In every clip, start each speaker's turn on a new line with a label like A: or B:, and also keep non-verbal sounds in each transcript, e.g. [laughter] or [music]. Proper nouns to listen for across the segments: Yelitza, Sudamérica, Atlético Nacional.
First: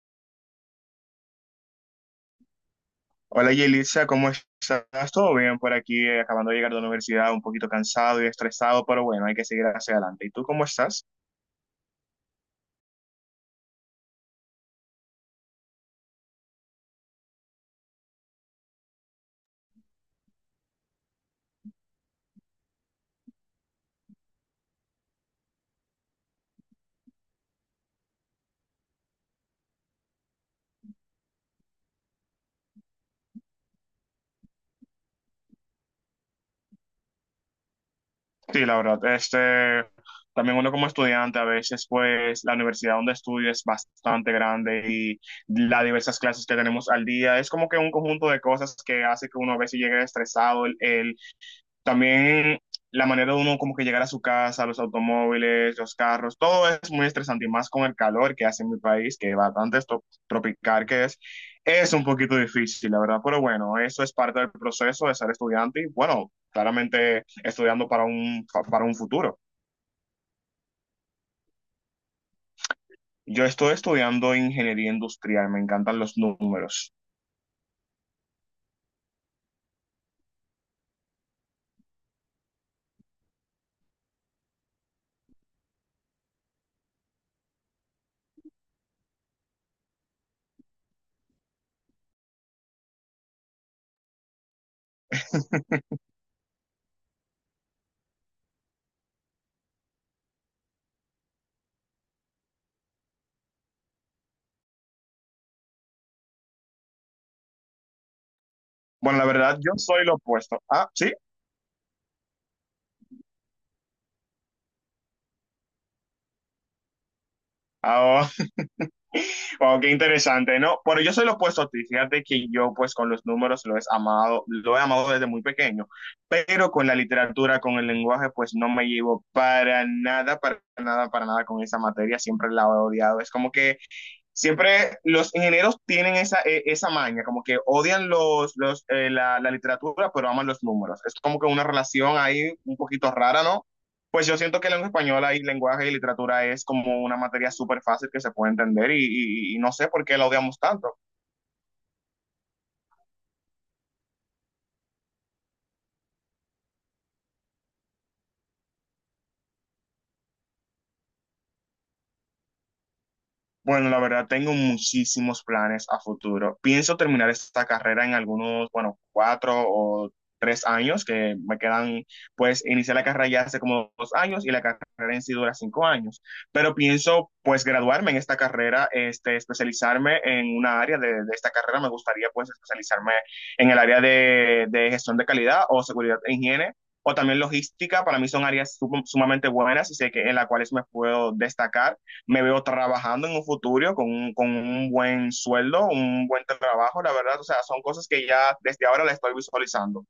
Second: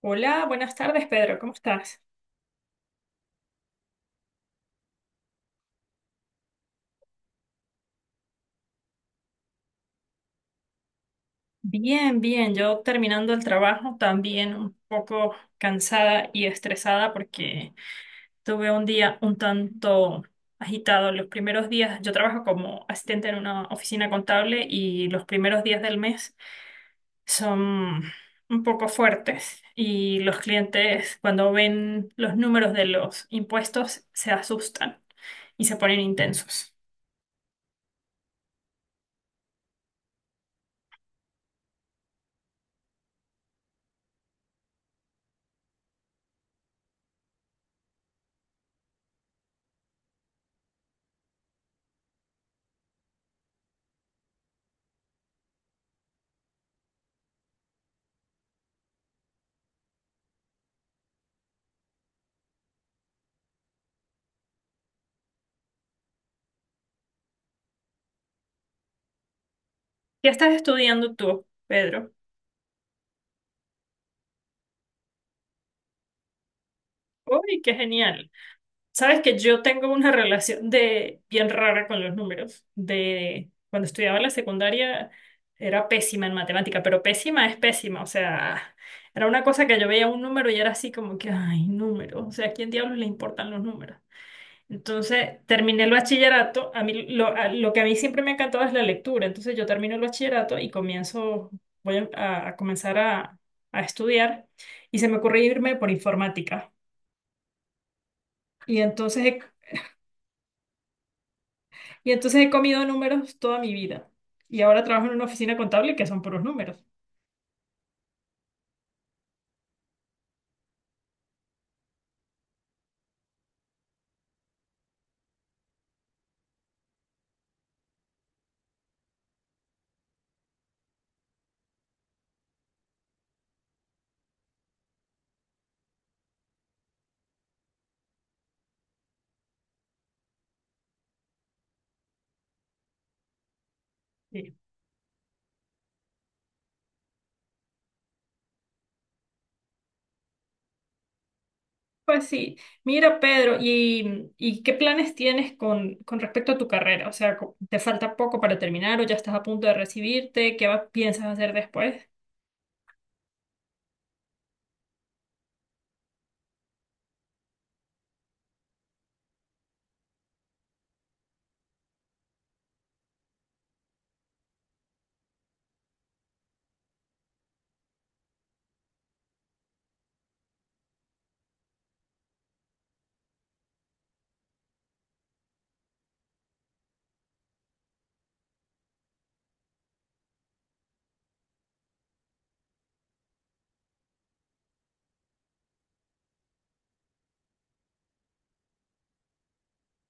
A: Hola, buenas tardes, Pedro. ¿Cómo estás?
B: Hola Yelitza, ¿cómo estás? ¿Todo bien por aquí? Acabando de llegar de la universidad, un poquito cansado y estresado, pero bueno, hay que seguir hacia adelante. ¿Y tú cómo estás?
A: Bien, bien. Yo terminando el trabajo, también un poco cansada y estresada porque tuve un día un tanto agitado. Los primeros días, yo trabajo como asistente en una oficina contable y los primeros días del mes son un poco fuertes y los clientes cuando ven los números de los impuestos se asustan y se ponen intensos.
B: Sí, la verdad, este, también uno como estudiante a veces, pues la universidad donde estudio es bastante grande y las diversas clases que tenemos al día es como que un conjunto de cosas que hace que uno a veces llegue estresado, el, también la manera de uno como que llegar a su casa, los automóviles, los carros, todo es muy estresante y más con el calor que hace en mi país, que bastante es tropical que es un poquito difícil, la verdad, pero bueno, eso es parte del proceso de ser estudiante y bueno, claramente estudiando para para un futuro.
A: ¿Qué estás estudiando tú, Pedro?
B: Yo estoy estudiando ingeniería industrial, me encantan los números.
A: ¡Uy, qué genial! Sabes que yo tengo una relación de bien rara con los números. De cuando estudiaba en la secundaria era pésima en matemática, pero pésima es pésima, o sea, era una cosa que yo veía un número y era así como que, ay, números, o sea, ¿a quién diablos le importan los números? Entonces, terminé el bachillerato, a mí lo, a- lo que a mí siempre me ha encantado es la lectura, entonces yo termino el bachillerato y comienzo, voy a comenzar a estudiar y se me ocurrió irme por informática. Y
B: Bueno, la
A: entonces
B: verdad, yo soy lo opuesto. Ah, sí.
A: Y entonces he comido números toda mi vida. Y ahora trabajo en una oficina contable que son puros números.
B: Ah, wow, qué interesante, ¿no? Bueno, yo soy lo opuesto a ti. Fíjate que yo, pues, con los números lo he amado desde muy pequeño, pero con la literatura, con el lenguaje, pues, no me llevo para nada, para nada, para nada con esa materia. Siempre la he odiado. Es como que siempre los ingenieros tienen esa, esa maña, como que odian literatura, pero aman los números. Es como que una relación ahí un poquito rara, ¿no? Pues yo
A: Sí.
B: siento que lengua española y lenguaje y literatura es como una materia súper fácil que se puede entender y no sé por qué la odiamos tanto.
A: Pues sí. Mira, Pedro, ¿y qué planes tienes con respecto a tu carrera? O sea, ¿te falta poco para terminar o ya estás a punto de recibirte? ¿ piensas hacer después?
B: Bueno, la verdad tengo muchísimos planes a futuro. Pienso terminar esta carrera en algunos, bueno, cuatro o tres años que me quedan, pues inicié la carrera ya hace como dos años y la carrera en sí dura cinco años. Pero pienso, pues, graduarme en esta carrera, este, especializarme en una área de esta carrera. Me gustaría, pues, especializarme en el área de gestión de calidad o seguridad e higiene. O también logística, para mí son áreas sumamente buenas y sé que en las cuales me puedo destacar. Me veo trabajando en un futuro con con un buen sueldo, un buen trabajo, la verdad, o sea, son cosas que ya desde ahora la estoy visualizando.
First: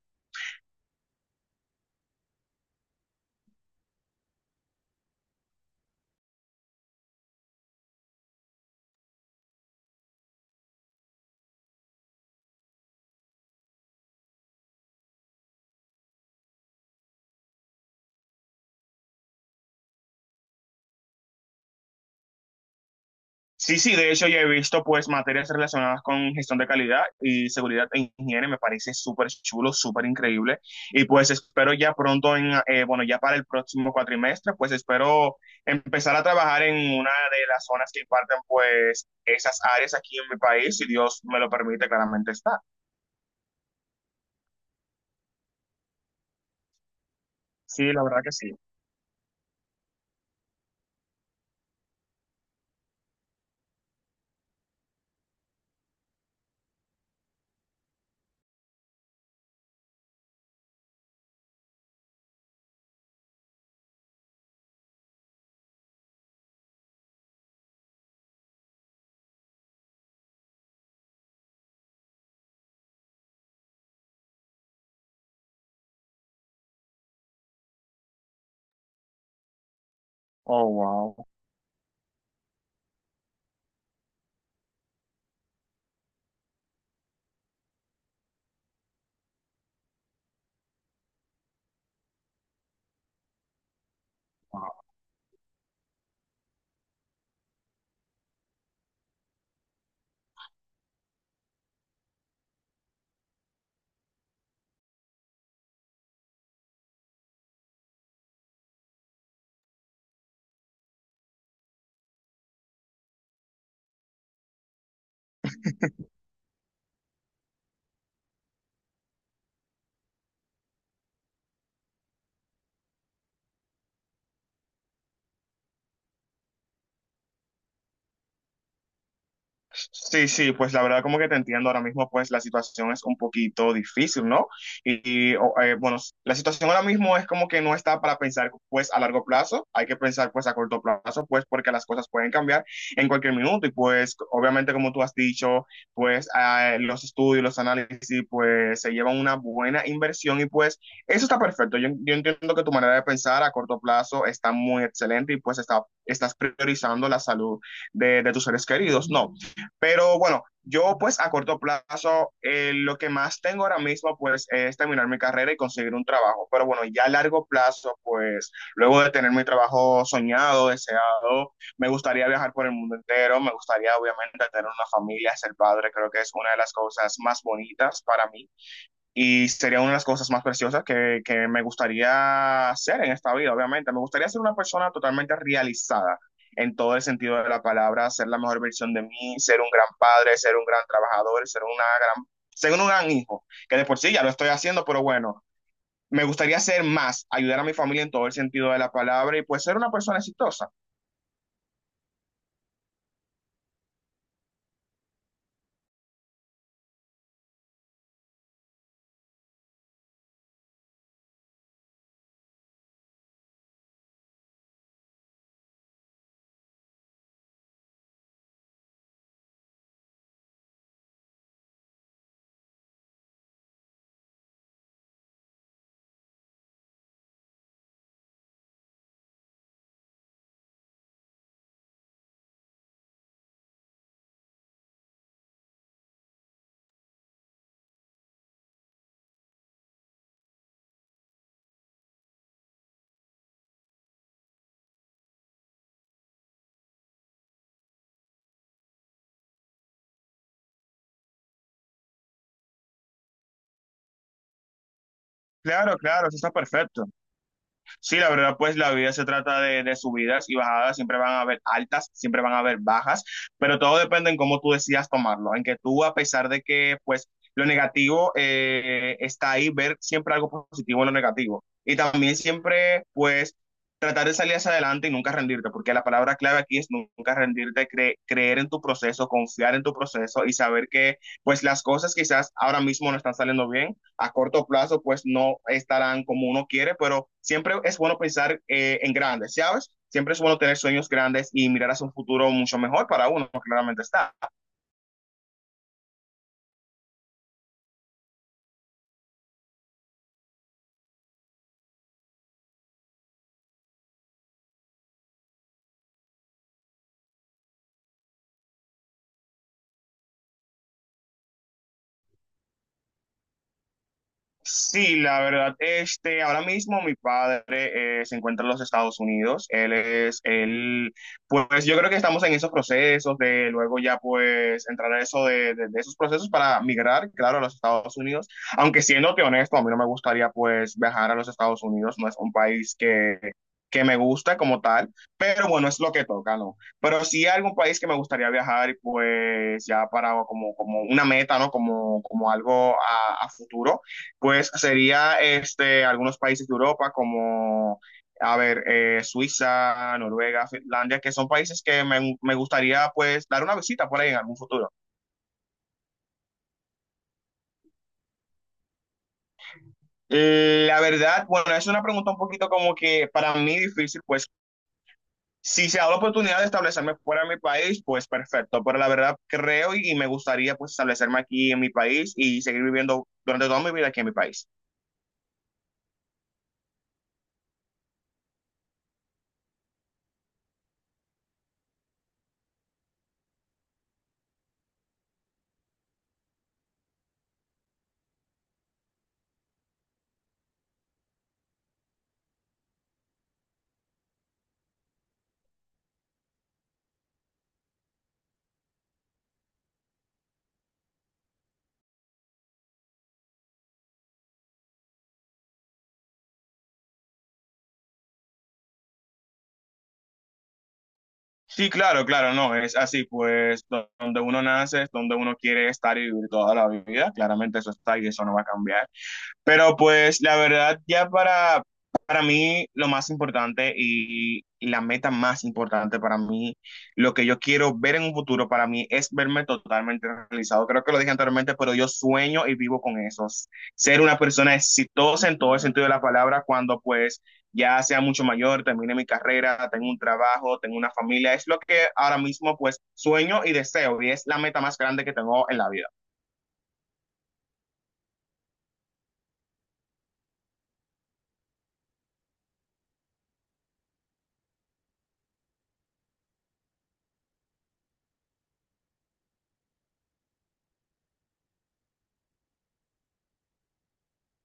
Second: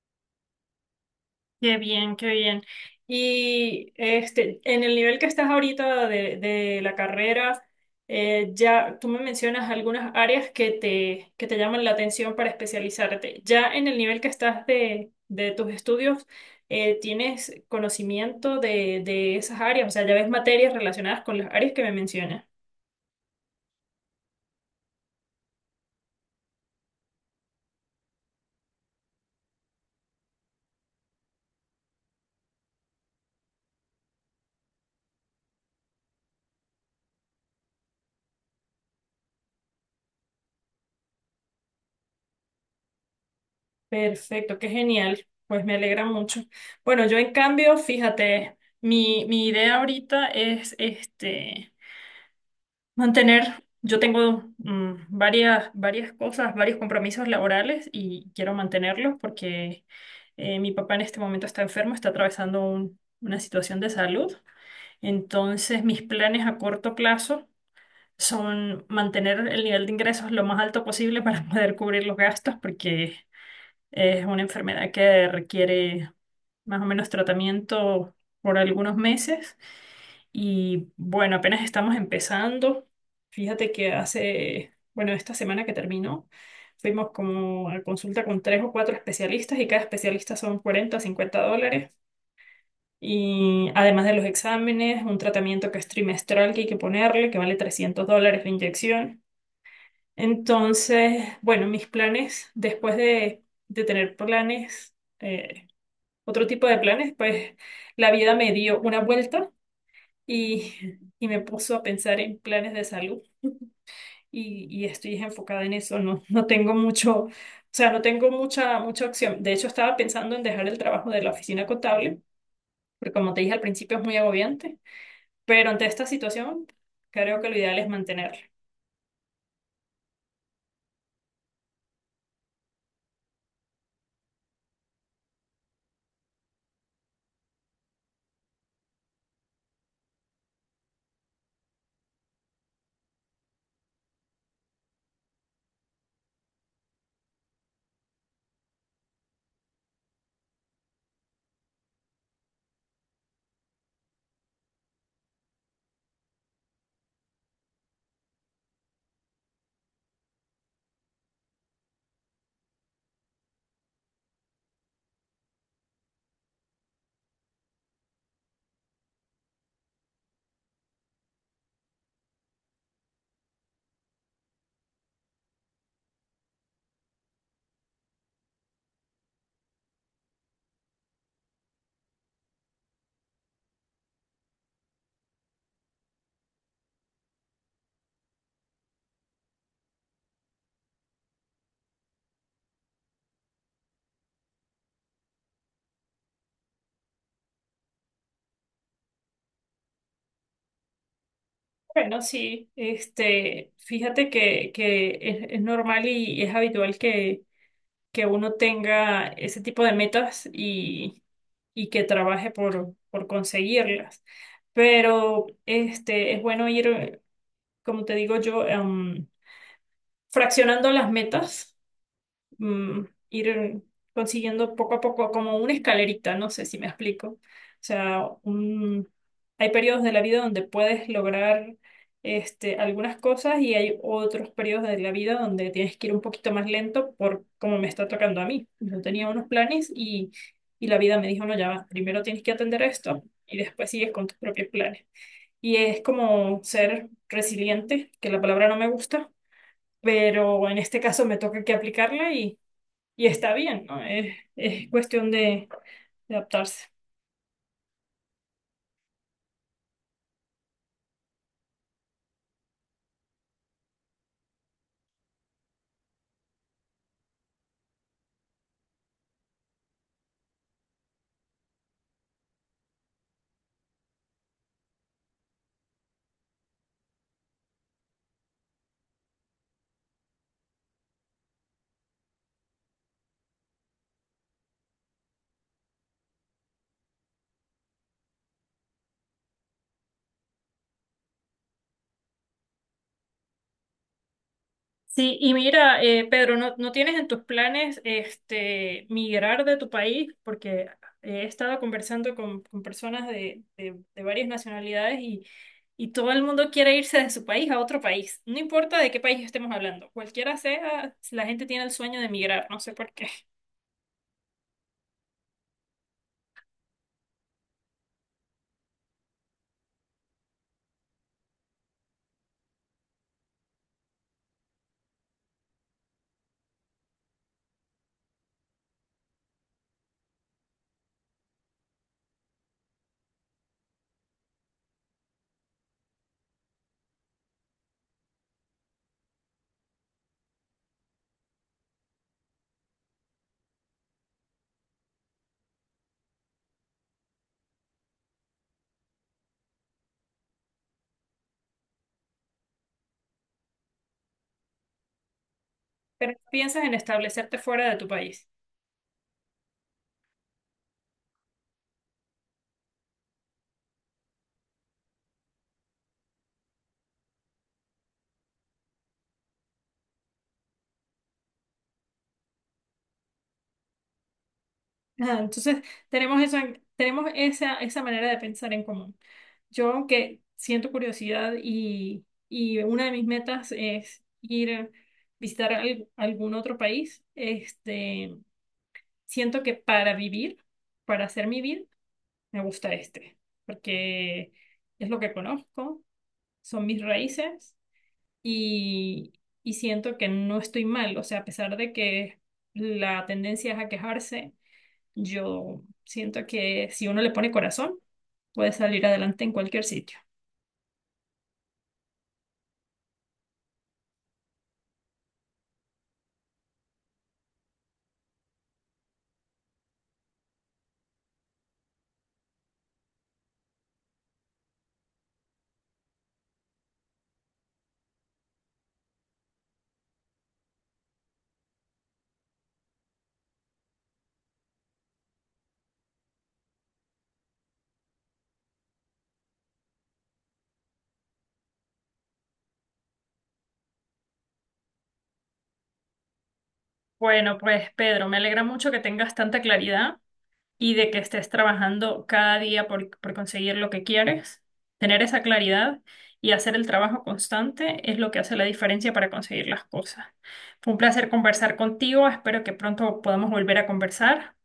A: Qué bien, qué bien. Y este, en el nivel que estás ahorita de la carrera, ya tú me mencionas algunas áreas que te llaman la atención para especializarte. Ya en el nivel que estás de tus estudios, ¿tienes conocimiento de esas áreas? O sea, ya ves materias relacionadas con las áreas que me mencionas.
B: Sí, sí, de hecho ya he visto pues materias relacionadas con gestión de calidad y seguridad en higiene, me parece súper chulo, súper increíble y pues espero ya pronto, bueno, ya para el próximo cuatrimestre, pues espero empezar a trabajar en una de las zonas que imparten pues esas áreas aquí en mi país, si Dios me lo permite, claramente está.
A: Perfecto, qué genial. Pues me alegra mucho. Bueno, yo en cambio,
B: Sí, la verdad que sí.
A: fíjate, mi idea ahorita es este. Mantener, yo tengo varias cosas, varios compromisos laborales y quiero mantenerlos porque mi papá en este momento está enfermo, está atravesando una situación de salud. Entonces, mis planes a corto plazo son mantener el nivel de ingresos lo más alto posible para [laughs] poder cubrir los gastos porque es una enfermedad que requiere más o menos tratamiento por algunos meses.
B: Oh,
A: Y
B: wow.
A: bueno, apenas estamos empezando. Fíjate que hace, bueno, esta semana que terminó, fuimos como a consulta con tres o cuatro especialistas y cada especialista son 40 o $50. Y además de los
B: Wow.
A: exámenes, un tratamiento que es trimestral que hay que ponerle, que vale $300 la inyección. Entonces, bueno, mis planes, después de tener planes, eh, otro tipo de planes, pues la vida me dio una vuelta y, [laughs] y me puso a pensar en planes de salud y estoy enfocada en eso. No, no tengo mucho, o sea, no tengo mucha opción. De hecho, estaba pensando en dejar el trabajo de la oficina contable, porque como te dije al principio es muy agobiante, pero ante esta situación creo que lo ideal es mantenerlo.
B: Sí, sí, pues la verdad como que te entiendo ahora mismo, pues la situación es un poquito difícil, ¿no? Bueno, la situación ahora mismo es como que no está para pensar pues a largo plazo, hay que pensar pues a corto plazo, pues porque las cosas pueden cambiar en cualquier minuto y pues obviamente como tú has dicho, pues los estudios, los análisis, pues se llevan una buena inversión y pues eso está perfecto. Yo entiendo que tu manera de pensar a corto plazo está muy excelente y pues está, estás priorizando la salud de tus seres queridos, ¿no? Pero bueno, yo pues a corto plazo lo que más tengo ahora mismo pues es terminar mi carrera y conseguir un trabajo. Pero bueno, ya a largo plazo pues luego de tener mi trabajo soñado, deseado, me gustaría viajar por el mundo entero, me gustaría obviamente tener una familia, ser padre, creo que es una de las cosas más bonitas para mí. Y sería una de las cosas más preciosas que me gustaría ser en esta vida, obviamente. Me gustaría ser una persona totalmente realizada en todo el sentido de la palabra, ser la mejor versión de mí, ser un gran padre, ser un gran trabajador, gran, ser un gran hijo, que de por sí ya lo estoy haciendo, pero bueno, me gustaría ser más, ayudar a mi familia en todo el sentido de la palabra y pues ser una persona exitosa.
A: Bueno, sí, este, fíjate que es normal y es habitual que uno tenga ese tipo de metas y que trabaje por conseguirlas. Pero este, es bueno ir, como te digo yo, fraccionando las metas ir consiguiendo poco a poco como una escalerita, no sé si me explico. O sea, hay periodos de la vida donde puedes lograr este, algunas cosas y hay otros periodos de la vida donde tienes que ir un poquito más lento por como me está tocando a mí. Yo tenía unos planes y la vida me dijo, no, ya va, primero tienes que atender esto y después sigues con tus propios planes. Y es como ser resiliente, que la palabra no me gusta, pero en este caso me toca que aplicarla y está bien, ¿no? Es cuestión de,
B: Claro, claro,
A: de
B: eso está
A: adaptarse.
B: perfecto. Sí, la verdad, pues la vida se trata de subidas y bajadas, siempre van a haber altas, siempre van a haber bajas, pero todo depende en cómo tú decidas tomarlo, en que tú, a pesar de que, pues, lo negativo está ahí, ver siempre algo positivo en lo negativo. Y también siempre, pues, tratar de salir hacia adelante y nunca rendirte, porque la palabra clave aquí es nunca rendirte, creer en tu proceso, confiar en tu proceso y saber que, pues, las cosas quizás ahora mismo no están saliendo bien, a corto plazo pues no estarán como uno quiere, pero siempre es bueno pensar en grandes, ¿sabes? Siempre es bueno tener sueños grandes y mirar hacia un futuro mucho mejor para uno, claramente está.
A: Sí, y mira, Pedro, ¿no tienes en tus planes este, migrar de tu país? Porque he estado conversando con personas de varias nacionalidades y todo el mundo quiere irse de su país a otro país. No importa de qué país estemos hablando, cualquiera sea, la gente tiene el sueño de migrar, no sé por qué. [laughs]
B: Sí, la verdad, este, ahora mismo mi padre se encuentra en los Estados Unidos. Él, pues yo creo que estamos en esos procesos de luego ya pues entrar a eso de esos procesos para migrar, claro, a los Estados Unidos. Aunque siéndote honesto, a mí no me gustaría pues viajar a los Estados Unidos, no es un país que me gusta como tal, pero bueno, es lo que toca, ¿no? Pero sí hay algún país que me gustaría viajar y pues ya para como, como una meta, ¿no? Como, como algo a futuro. Pues sería este, algunos países de Europa como, a ver, Suiza, Noruega, Finlandia, que son países que me gustaría pues dar una visita por ahí en algún futuro.
A: Pero piensas en establecerte fuera de tu país.
B: La verdad, bueno, es una pregunta un poquito como que para mí difícil, pues si se da la oportunidad de establecerme fuera de mi país, pues perfecto, pero la verdad creo y me gustaría pues establecerme aquí en mi país y seguir viviendo durante toda mi vida aquí en mi país.
A: Ajá, entonces, tenemos esa, tenemos esa manera de pensar en común. Yo, aunque siento curiosidad y una de mis metas es ir a visitar algún otro país, este, siento que para vivir, para hacer mi vida, me gusta este, porque es lo que conozco, son mis raíces y, y siento que no estoy mal. O sea, a pesar de que la tendencia es a quejarse, yo siento que si uno le pone corazón, puede salir adelante en cualquier sitio.
B: Sí, claro, claro, no, es así, pues donde uno nace es donde uno quiere estar y vivir toda la vida, claramente eso está y eso no va a cambiar. Pero pues la verdad, ya para mí lo más importante y la meta más importante para mí, lo que yo quiero ver en un futuro para mí es verme totalmente realizado. Creo que lo dije anteriormente, pero yo sueño y vivo con eso. Ser una persona exitosa en todo el sentido de la palabra cuando pues ya sea mucho mayor, termine mi carrera, tengo un trabajo, tengo una familia. Es lo que ahora mismo pues sueño y deseo y es la meta más grande que tengo en la vida.
A: Bueno, pues Pedro, me alegra mucho que tengas tanta claridad y de que estés trabajando cada día por conseguir lo que quieres, tener esa claridad y hacer el trabajo constante es lo que hace la diferencia para conseguir las cosas. Fue un placer conversar contigo, espero que pronto podamos volver a conversar.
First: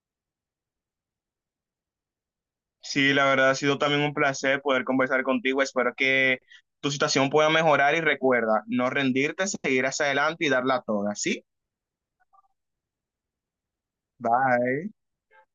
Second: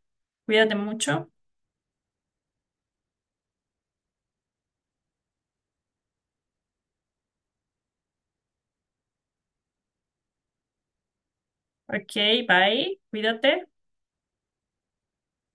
A: Cuídate mucho.
B: Sí, la verdad ha sido también un placer poder conversar contigo. Espero que tu situación pueda mejorar y recuerda, no rendirte, seguir hacia adelante y darla toda. ¿Sí?
A: Ok, bye, cuídate.
B: Bye.